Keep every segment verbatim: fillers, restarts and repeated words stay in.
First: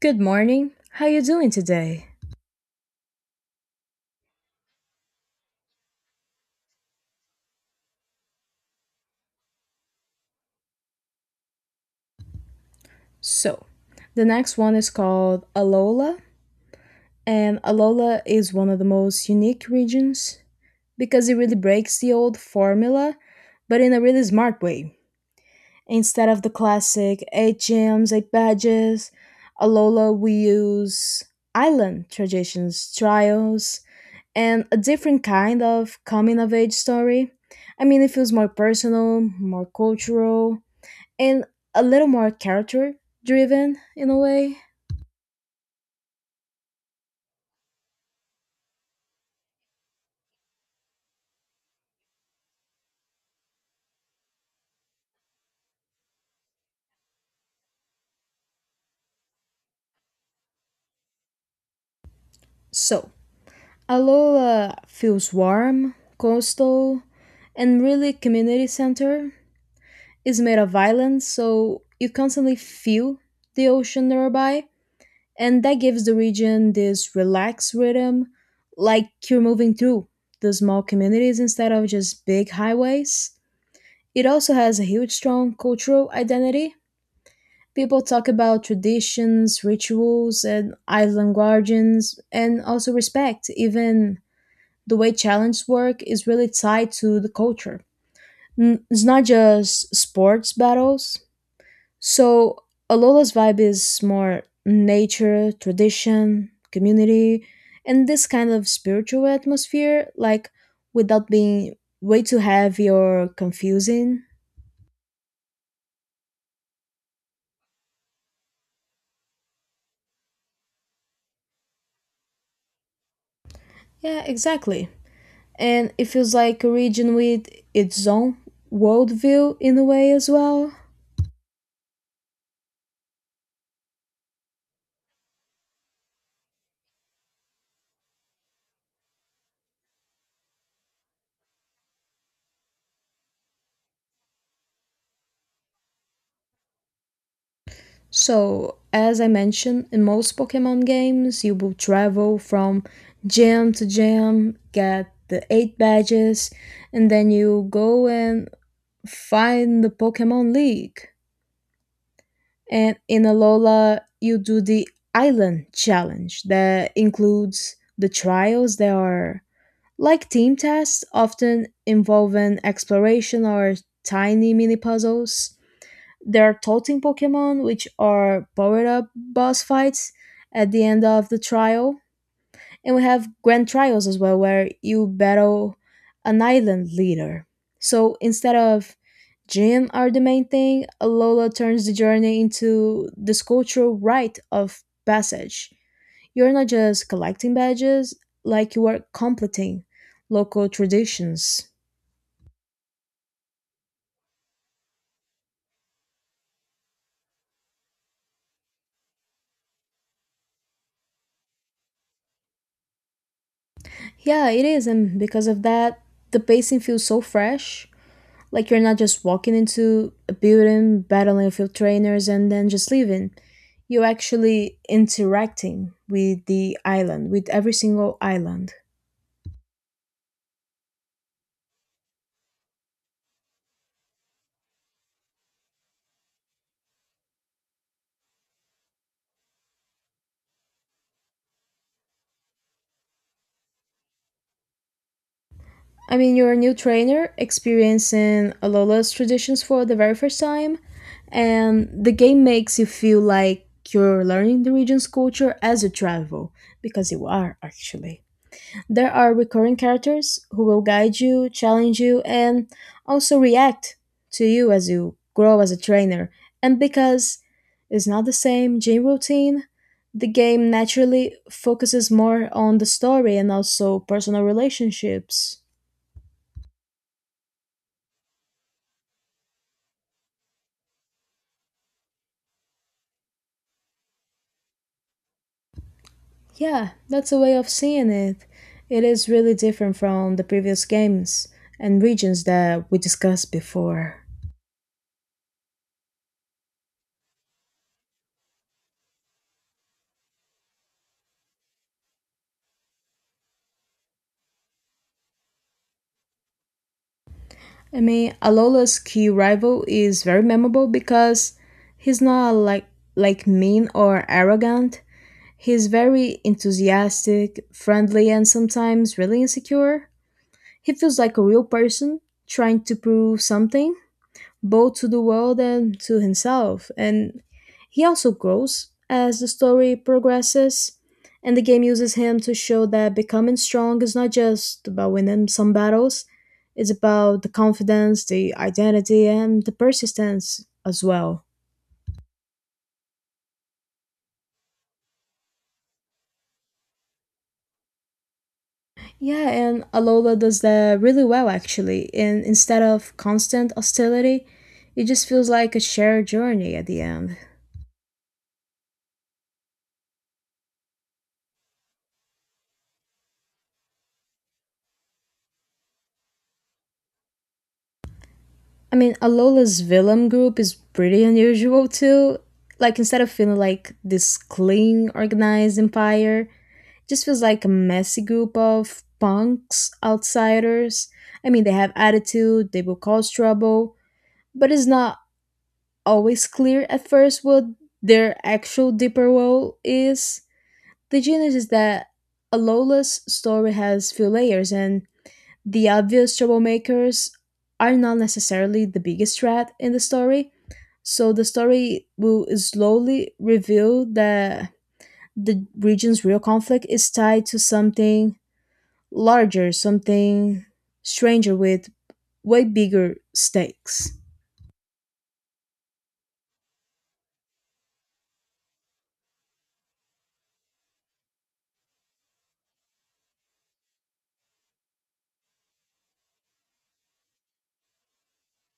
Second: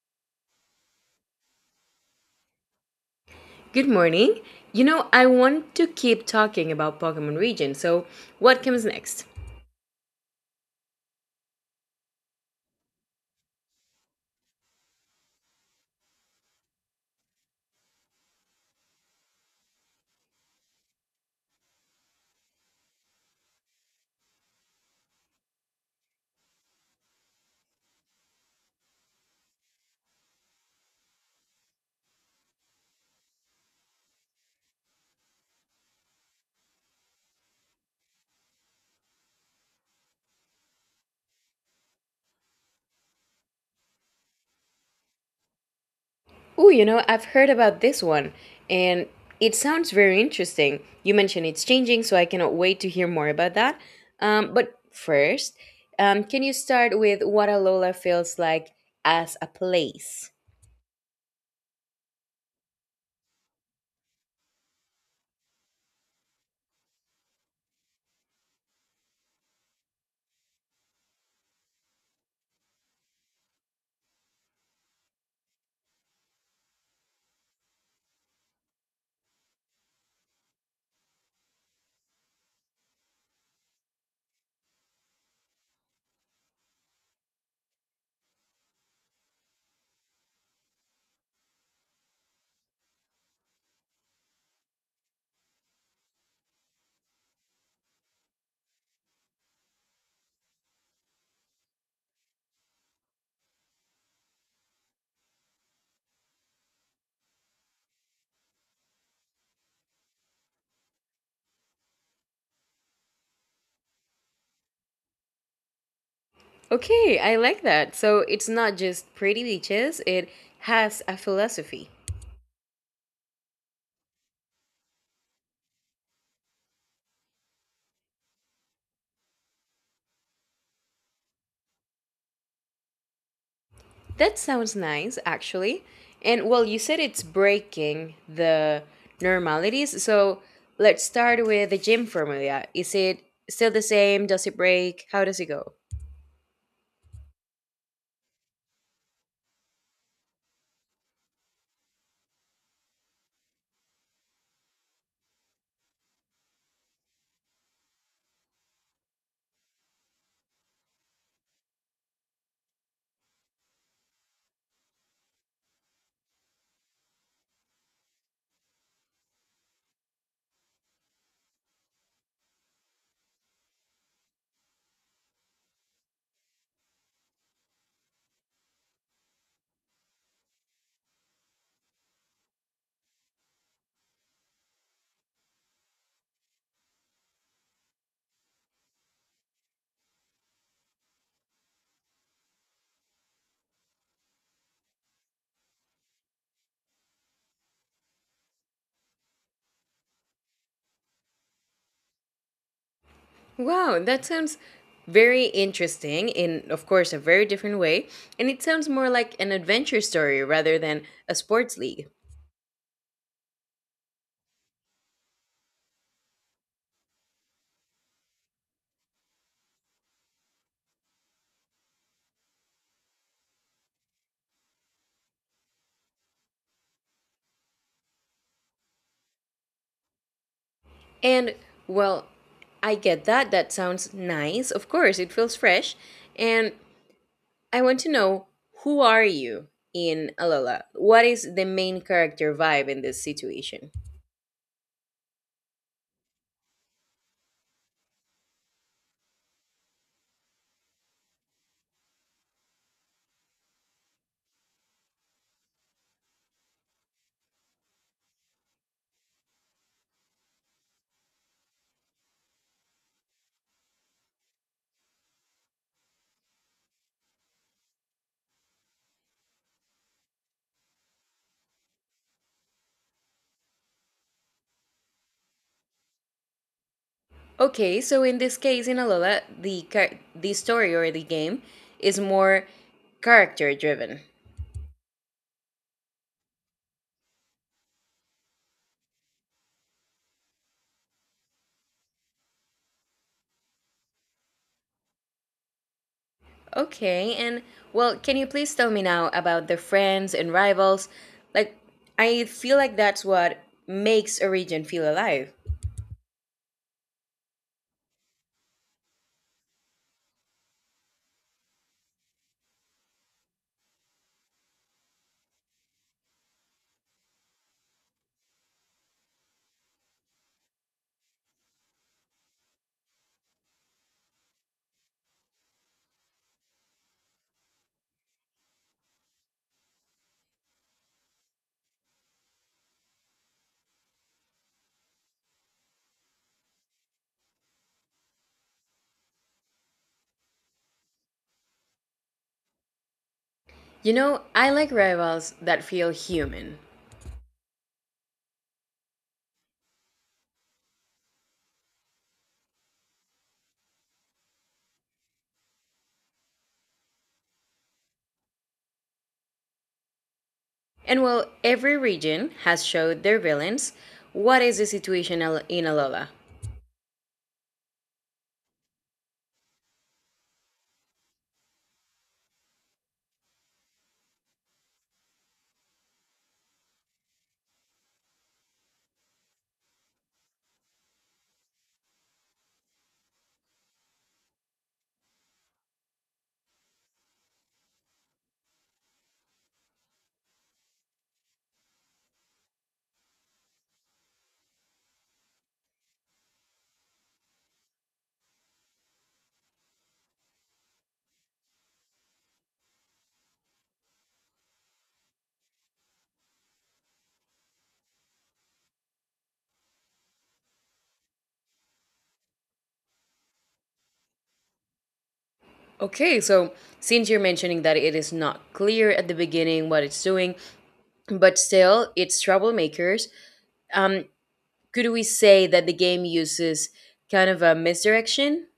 Good morning. How you doing today? Good morning. You know, I want to keep talking about Pokemon Region, so what comes next? So, the next one is called Alola, and Alola is one of the most unique regions because it really breaks the old formula, but in a really smart way. Instead of the classic eight gems, eight badges, Alola we use island traditions, trials, and a different kind of coming of age story. I mean, it feels more personal, more cultural, and a little more character driven in a way. Oh, you know, I've heard about this one, and it sounds very interesting. You mentioned it's changing, so I cannot wait to hear more about that. Um, but first, um, can you start with what Alola feels like as a place? So, Alola feels warm, coastal, and really community center. It's made of islands, so you constantly feel the ocean nearby, and that gives the region this relaxed rhythm, like you're moving through the small communities instead of just big highways. It also has a huge, strong cultural identity. People talk about traditions, rituals, and island guardians, and also respect. Even the way challenge work is really tied to the culture. N- It's not just sports battles. So Alola's vibe is more nature, tradition, community, and this kind of spiritual atmosphere, like without being way too heavy or confusing. Okay, I like that. So it's not just pretty beaches, it has a philosophy. Yeah, exactly, and it feels like a region with its own worldview in a way as well. That sounds nice, actually. And well, you said it's breaking the normalities. So let's start with the gym formula. Is it still the same? Does it break? How does it go? So, as I mentioned, in most Pokemon games, you will travel from gym to gym, get the eight badges, and then you go and find the Pokemon League. And in Alola, you do the island challenge that includes the trials, that are like team tests, often involving exploration or tiny mini puzzles. There are totem Pokemon, which are powered up boss fights at the end of the trial. And we have grand trials as well, where you battle an island leader. So instead of gym are the main thing, Alola turns the journey into this cultural rite of passage. You're not just collecting badges, like you are completing local traditions. Wow, that sounds very interesting in, of course, a very different way. And it sounds more like an adventure story rather than a sports league. Yeah, it is, and because of that, the pacing feels so fresh. Like you're not just walking into a building, battling a few trainers, and then just leaving. You're actually interacting with the island, with every single island. And well, I get that. That sounds nice. Of course, it feels fresh. And I want to know who are you in Alola? What is the main character vibe in this situation? I mean, you're a new trainer experiencing Alola's traditions for the very first time, and the game makes you feel like you're learning the region's culture as you travel, because you are actually. There are recurring characters who will guide you, challenge you, and also react to you as you grow as a trainer. And because it's not the same gym routine, the game naturally focuses more on the story and also personal relationships. Okay, so in this case in Alola, the char- the story or the game is more character driven. Yeah, that's a way of seeing it. It is really different from the previous games and regions that we discussed before. Okay, and well, can you please tell me now about the friends and rivals? Like I feel like that's what makes a region feel alive. I mean, Alola's key rival is very memorable because he's not like like mean or arrogant. He's very enthusiastic, friendly, and sometimes really insecure. He feels like a real person trying to prove something both to the world and to himself. And he also grows as the story progresses, and the game uses him to show that becoming strong is not just about winning some battles, it's about the confidence, the identity, and the persistence as well. You know, I like rivals that feel human. Yeah, and Alola does that really well actually. And instead of constant hostility, it just feels like a shared journey at the end. And well, every region has showed their villains. What is the situation in Alola? I mean, Alola's villain group is pretty unusual too. Like, instead of feeling like this clean, organized empire, it just feels like a messy group of punks, outsiders. I mean, they have attitude, they will cause trouble, but it's not always clear at first what their actual deeper role is. The genius is that Alola's story has few layers and the obvious troublemakers are not necessarily the biggest threat in the story, so the story will slowly reveal that the region's real conflict is tied to something larger, something stranger with way bigger stakes. Okay, so since you're mentioning that it is not clear at the beginning what it's doing, but still it's troublemakers, um, could we say that the game uses kind of a misdirection?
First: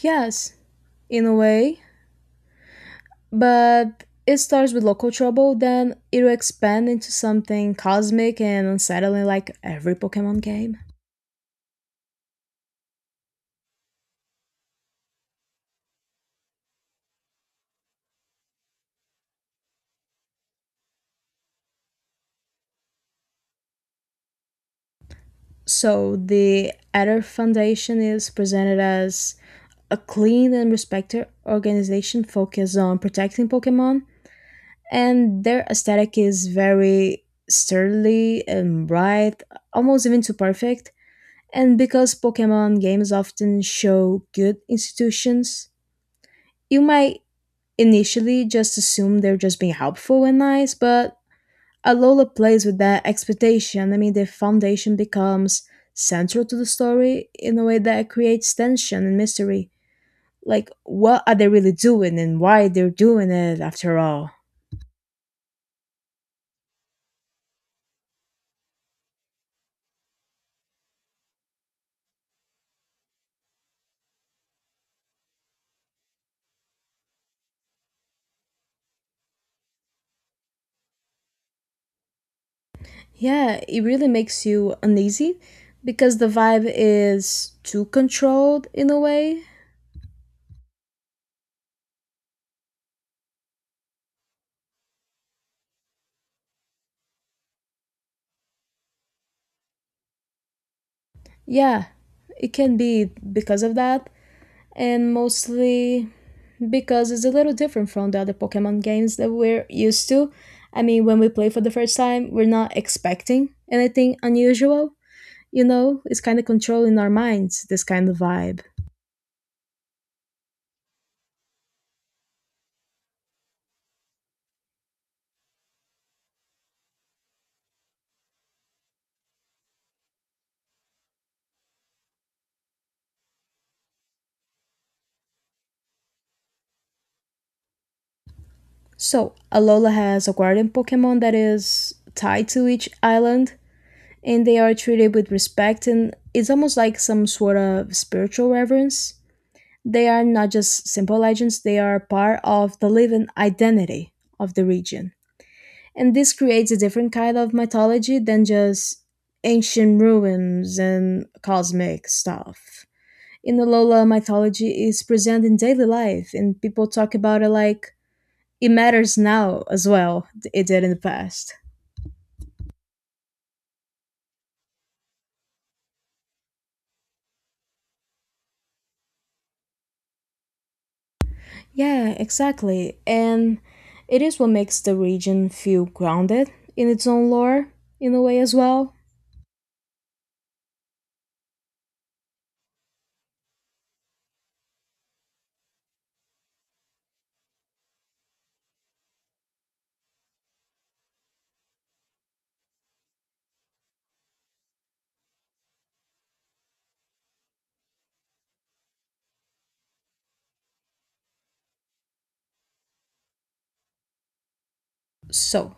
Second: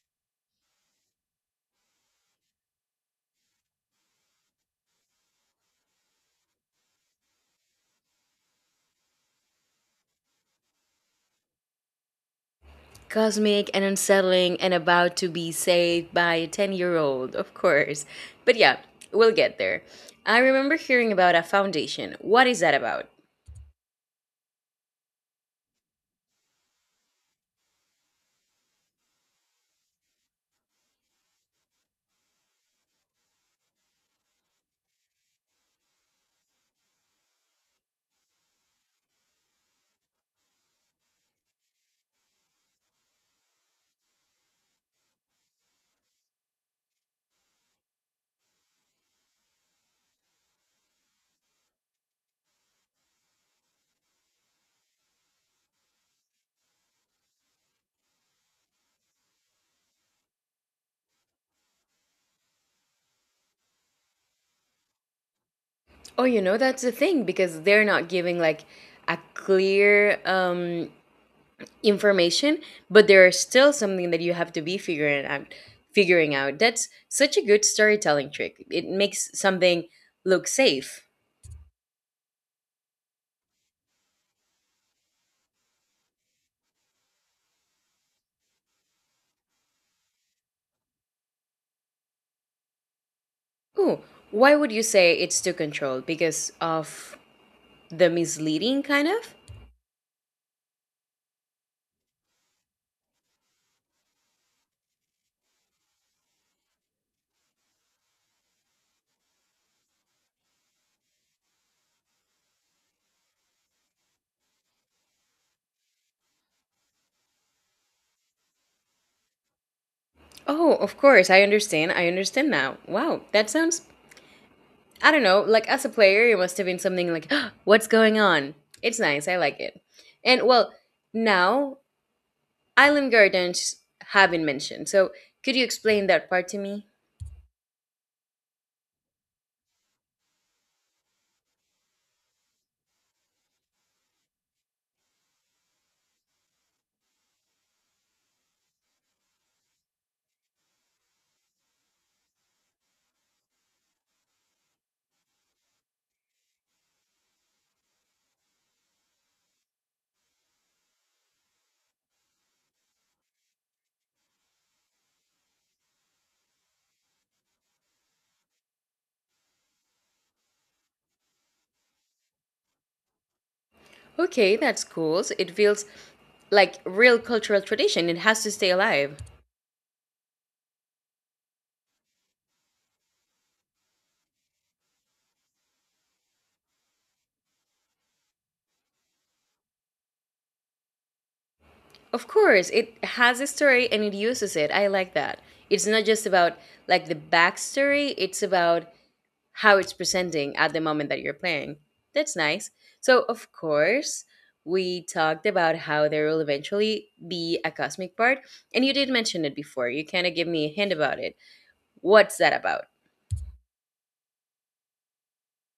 Yes, in a way, but it starts with local trouble, then it'll expand into something cosmic and unsettling like every Pokemon game. Cosmic and unsettling and about to be saved by a ten year old, of course. But yeah, we'll get there. I remember hearing about a foundation. What is that about? So the Adder Foundation is presented as a clean and respected organization focused on protecting Pokemon, and their aesthetic is very sturdy and bright, almost even too perfect. And because Pokemon games often show good institutions, you might initially just assume they're just being helpful and nice, but Alola plays with that expectation. I mean, the foundation becomes central to the story in a way that creates tension and mystery. Like, what are they really doing and why they're doing it after all? Oh, you know, that's the thing because they're not giving like a clear um, information, but there is still something that you have to be figuring out. Figuring out that's such a good storytelling trick. It makes something look safe. Yeah, it really makes you uneasy because the vibe is too controlled in a way. Ooh, why would you say it's too controlled? Because of the misleading kind of? Yeah, it can be because of that. And mostly because it's a little different from the other Pokemon games that we're used to. I mean, when we play for the first time, we're not expecting anything unusual. You know, it's kind of controlling our minds, this kind of vibe. Oh, of course. I understand. I understand now. Wow, that sounds, I don't know, like as a player, it must have been something like, what's going on? It's nice. I like it. And well, now island gardens have been mentioned. So could you explain that part to me? So, Alola has a guardian Pokemon that is tied to each island, and they are treated with respect, and it's almost like some sort of spiritual reverence. They are not just simple legends, they are part of the living identity of the region, and this creates a different kind of mythology than just ancient ruins and cosmic stuff. In the Lola mythology is present in daily life and people talk about it like it matters now as well it did in the past. Okay, that's cool. So it feels like real cultural tradition. It has to stay alive. Yeah, exactly. And it is what makes the region feel grounded in its own lore in a way as well. Of course, it has a story and it uses it. I like that. It's not just about like the backstory, it's about how it's presenting at the moment that you're playing. That's nice. So, of course, we talked about how there will eventually be a cosmic part, and you did mention it before. You kind of give me a hint about it. What's that about? So,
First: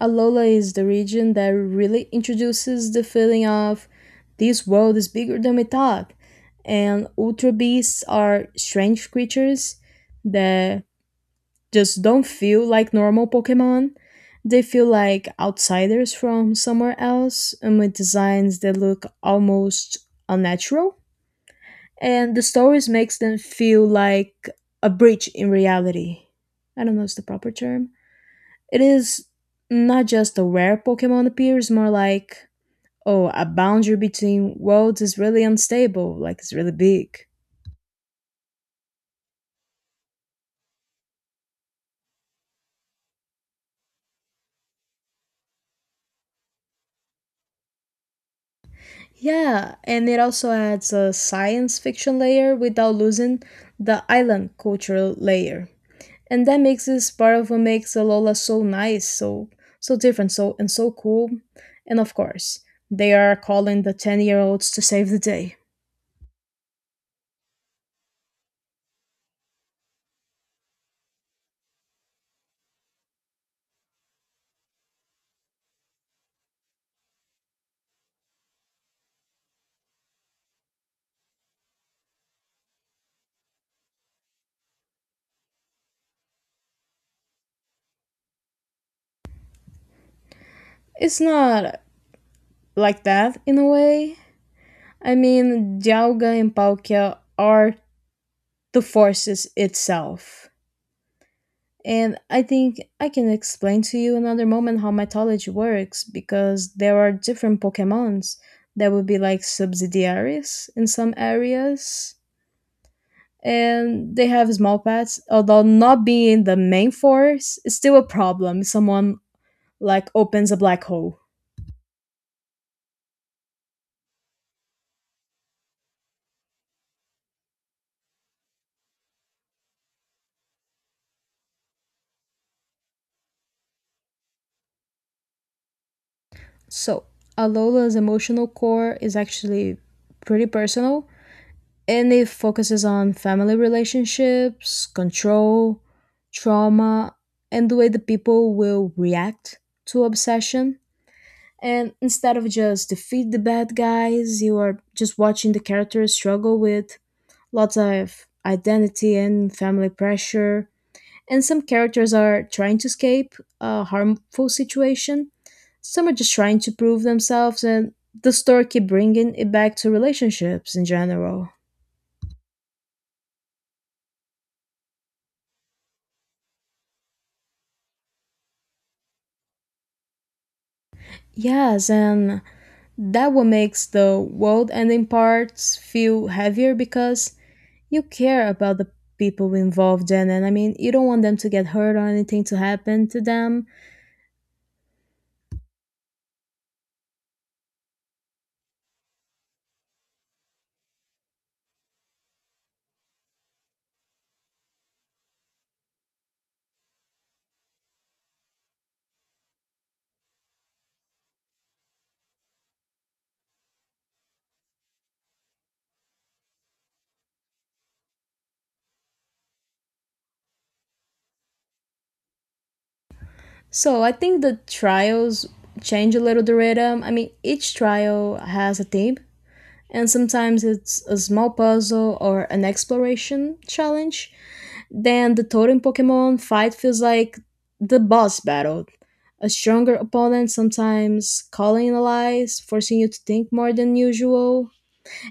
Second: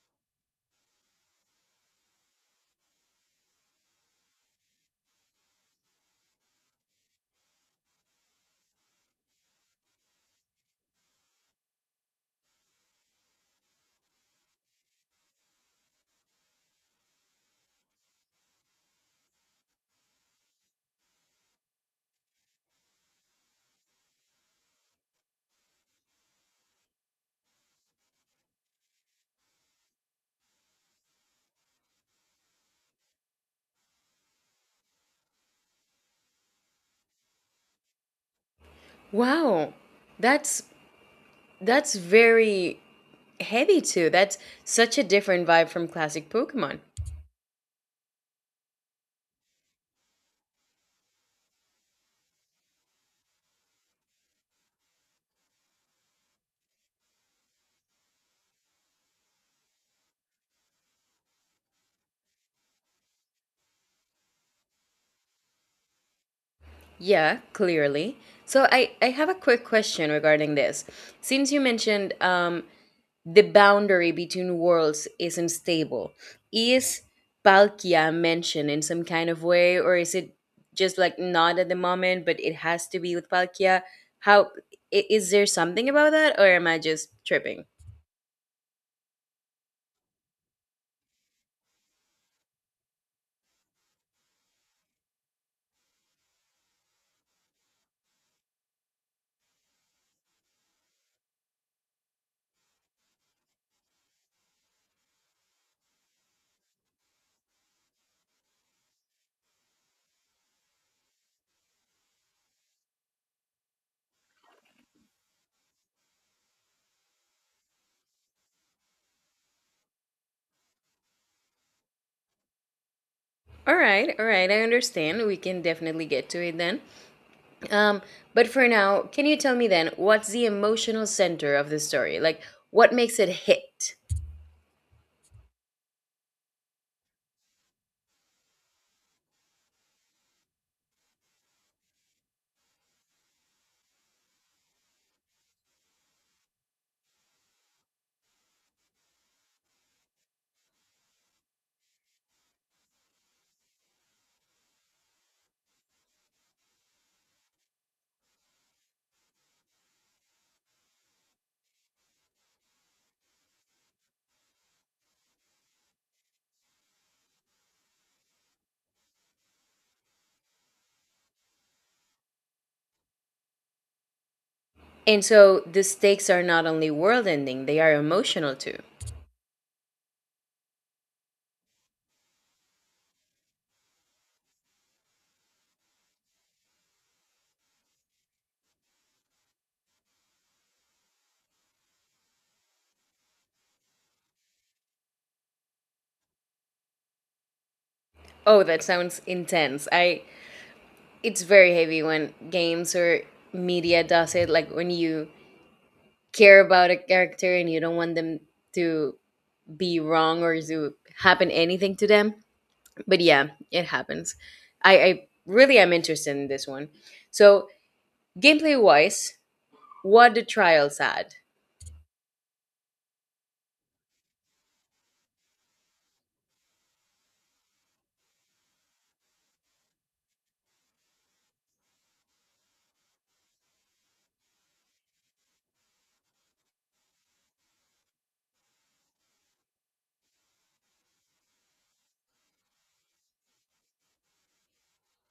Alola is the region that really introduces the feeling of this world is bigger than we thought, and Ultra Beasts are strange creatures that just don't feel like normal Pokemon. They feel like outsiders from somewhere else, and with designs that look almost unnatural. And the stories makes them feel like a breach in reality. I don't know if it's the proper term. It is not just a rare Pokemon appears, more like, oh, a boundary between worlds is really unstable, like it's really big. Wow, that's that's very heavy too. That's such a different vibe from classic Pokemon. Yeah, and it also adds a science fiction layer without losing the island cultural layer. And that makes this part of what makes Alola so nice, so so different, so and so cool. And of course, they are calling the ten year olds to save the day. Yeah, clearly. So I I have a quick question regarding this. Since you mentioned um the boundary between worlds isn't stable. Is Palkia mentioned in some kind of way, or is it just like not at the moment, but it has to be with Palkia? How i- is there something about that, or am I just tripping? It's not like that in a way. I mean, Dialga and Palkia are the forces itself. And I think I can explain to you another moment how mythology works because there are different Pokemons that would be like subsidiaries in some areas. And they have small paths, although not being the main force is still a problem, if someone like opens a black hole. All right, all right, I understand. We can definitely get to it then. Um, but for now, can you tell me then what's the emotional center of the story? Like, what makes it hit? So Alola's emotional core is actually pretty personal and it focuses on family relationships, control, trauma, and the way the people will react to obsession. And instead of just defeat the bad guys, you are just watching the characters struggle with lots of identity and family pressure. And some characters are trying to escape a harmful situation. Some are just trying to prove themselves, and the story keep bringing it back to relationships in general. And so the stakes are not only world ending, they are emotional too. Yes, and that what makes the world ending parts feel heavier because you care about the people involved in it. I mean, you don't want them to get hurt or anything to happen to them. Oh, that sounds intense. I It's very heavy when games or media does it, like when you care about a character and you don't want them to be wrong or to happen anything to them. But yeah, it happens. I, I really am interested in this one. So gameplay wise, what the trials add. So I think the trials change a little the rhythm. I mean, each trial has a theme, and sometimes it's a small puzzle or an exploration challenge. Then the totem Pokemon fight feels like the boss battle. A stronger opponent sometimes calling in allies, forcing you to think more than usual.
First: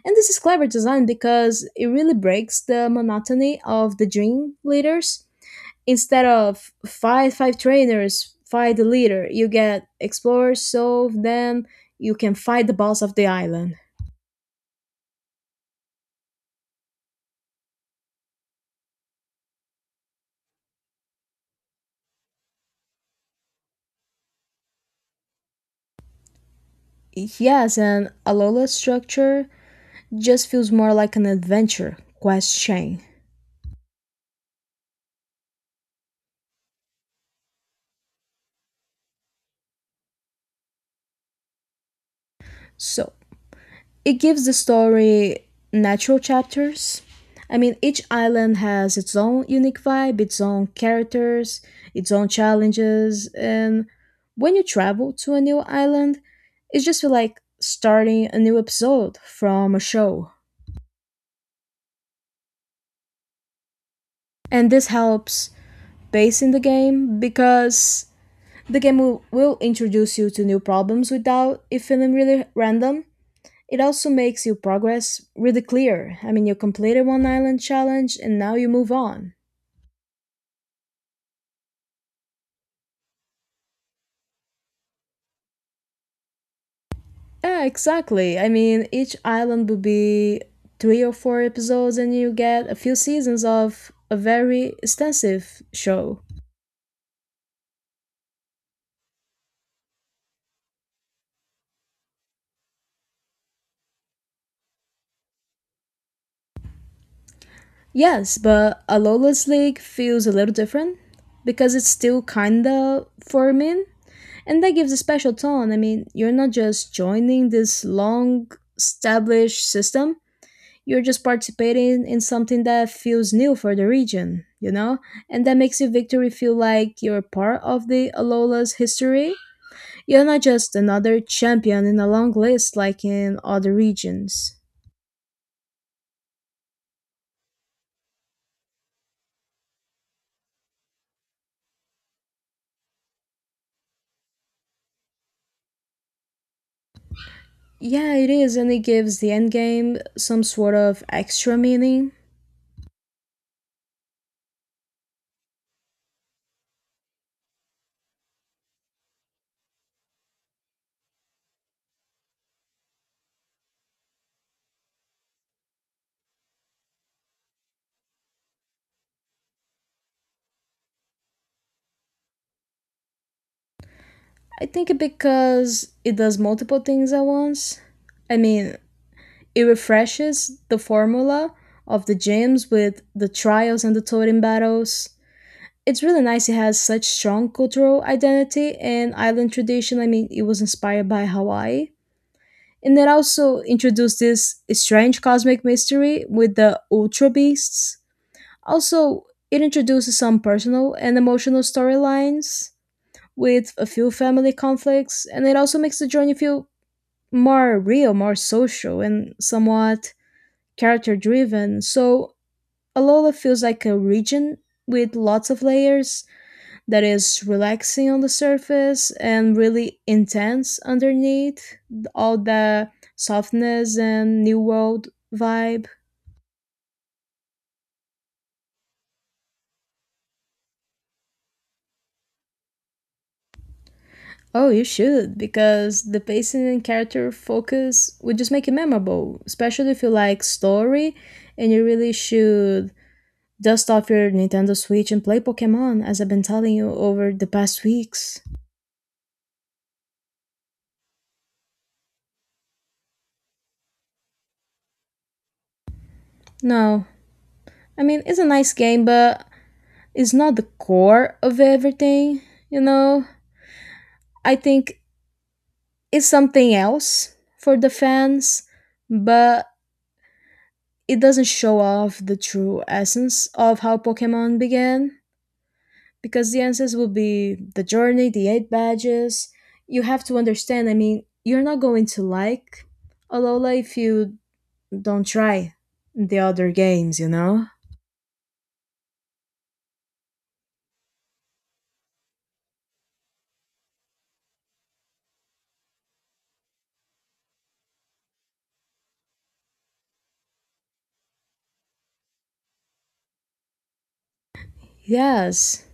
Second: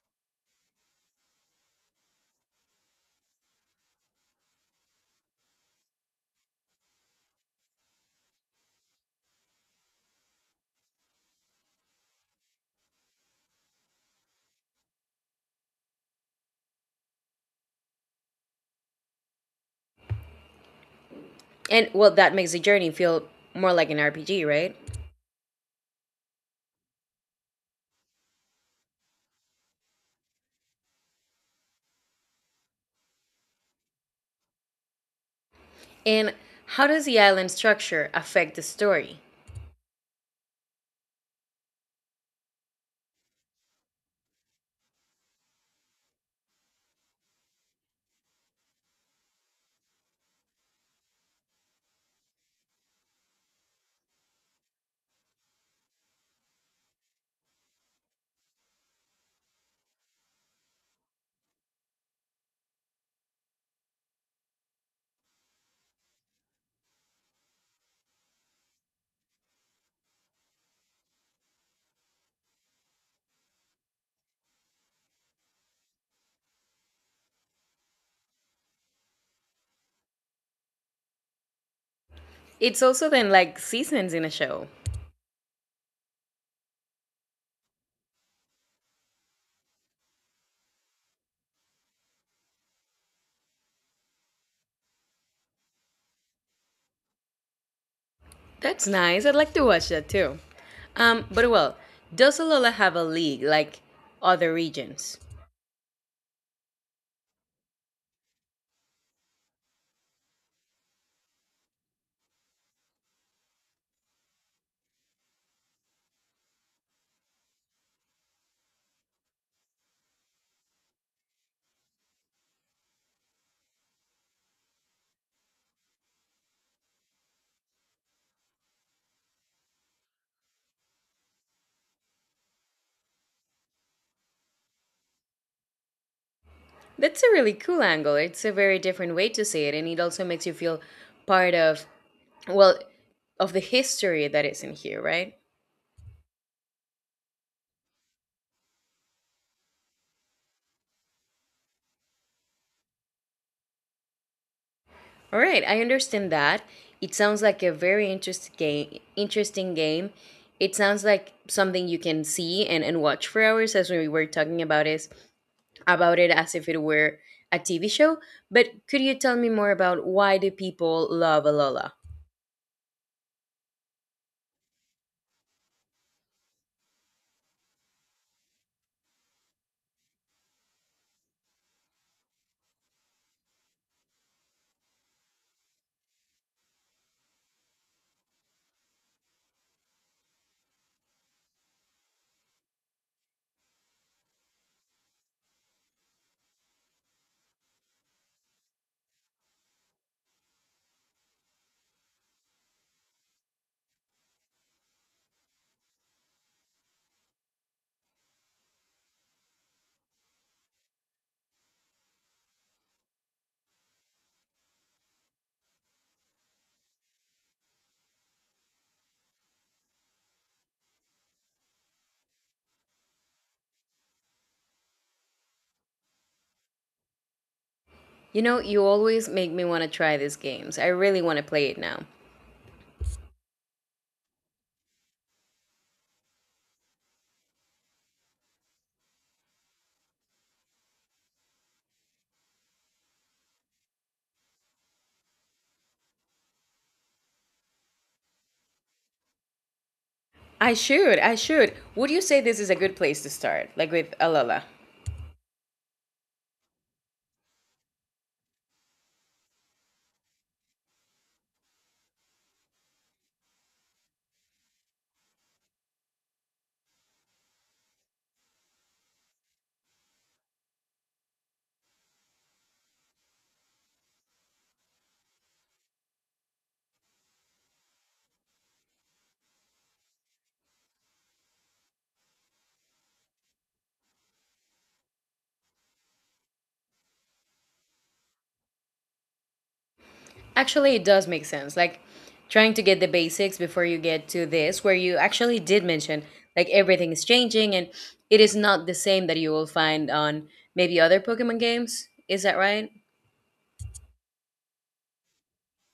And this is clever design because it really breaks the monotony of the dream leaders. Instead of fight five trainers, fight the leader, you get explore, solve, then you can fight the boss of the island. And well, that makes the journey feel more like an R P G, right? Yes, and Alola's structure just feels more like an adventure quest chain. And how does the island structure affect the story? So it gives the story natural chapters. I mean, each island has its own unique vibe, its own characters, its own challenges, and when you travel to a new island, it just feels like starting a new episode from a show. And this helps pacing the game because the game will, will introduce you to new problems without it feeling really random. It also makes your progress really clear. I mean, you completed one island challenge and now you move on. It's also then like seasons in a show. Yeah, exactly. I mean, each island would be three or four episodes, and you get a few seasons of a very extensive show. That's nice. I'd like to watch that too. Um, but well, does Alola have a league like other regions? Yes, but a Lawless League feels a little different because it's still kinda forming, and that gives a special tone. I mean, you're not just joining this long established system. You're just participating in something that feels new for the region, you know? And that makes your victory feel like you're part of the Alola's history. You're not just another champion in a long list like in other regions. That's a really cool angle. It's a very different way to see it, and it also makes you feel part of, well, of the history that is in here, right? Yeah, it is, and it gives the endgame some sort of extra meaning. All right, I understand that. It sounds like a very interesting game. Interesting game. It sounds like something you can see and, and watch for hours, as we were talking about is about it as if it were a T V show, but could you tell me more about why do people love Alola? I think because it does multiple things at once. I mean, it refreshes the formula of the gyms with the trials and the totem battles. It's really nice, it has such strong cultural identity and island tradition. I mean, it was inspired by Hawaii. And it also introduced this strange cosmic mystery with the Ultra Beasts. Also, it introduces some personal and emotional storylines with a few family conflicts, and it also makes the journey feel more real, more social, and somewhat character driven. So, Alola feels like a region with lots of layers that is relaxing on the surface and really intense underneath all the softness and new world vibe. You know, you always make me want to try these games. I really want to play it now. Oh, you should, because the pacing and character focus would just make it memorable, especially if you like story, and you really should dust off your Nintendo Switch and play Pokemon as I've been telling you over the past weeks. I should, I should. Would you say this is a good place to start, like with Alola? No, I mean, it's a nice game, but it's not the core of everything, you know? I think is something else for the fans, but it doesn't show off the true essence of how Pokemon began because the answers will be the journey, the eight badges. You have to understand, I mean, you're not going to like Alola if you don't try the other games, you know? Actually, it does make sense. Like trying to get the basics before you get to this, where you actually did mention like everything is changing and it is not the same that you will find on maybe other Pokemon games. Is that right? Yes,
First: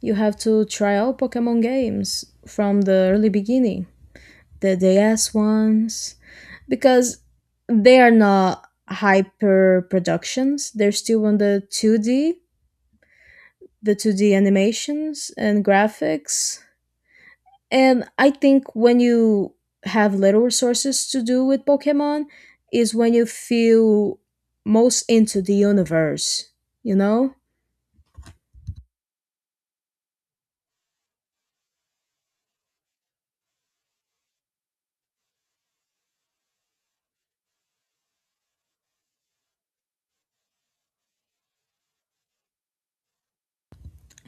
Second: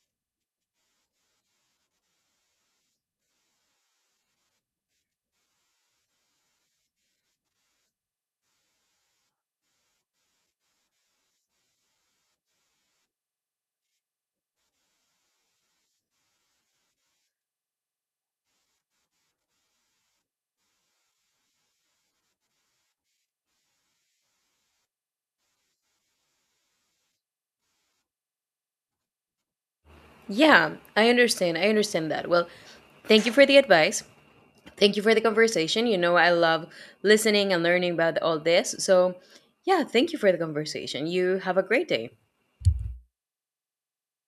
you have to try all Pokemon games from the early beginning, the D S ones, because they are not hyper productions. They're still on the two D, the two D animations and graphics. And I think when you have little resources to do with Pokemon is when you feel most into the universe, you know? Yeah, I understand. I understand that. Well, thank you for the advice. Thank you for the conversation. You know, I love listening and learning about all this. So, yeah, thank you for the conversation. You have a great day.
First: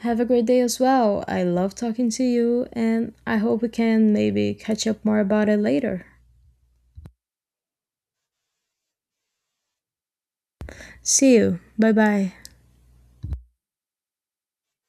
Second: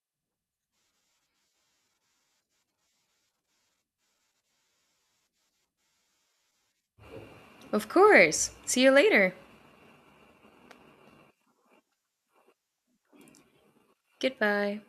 Have a great day as well. I love talking to you and I hope we can maybe catch up more about it later. Of course. See you later. See you. Bye bye. Goodbye.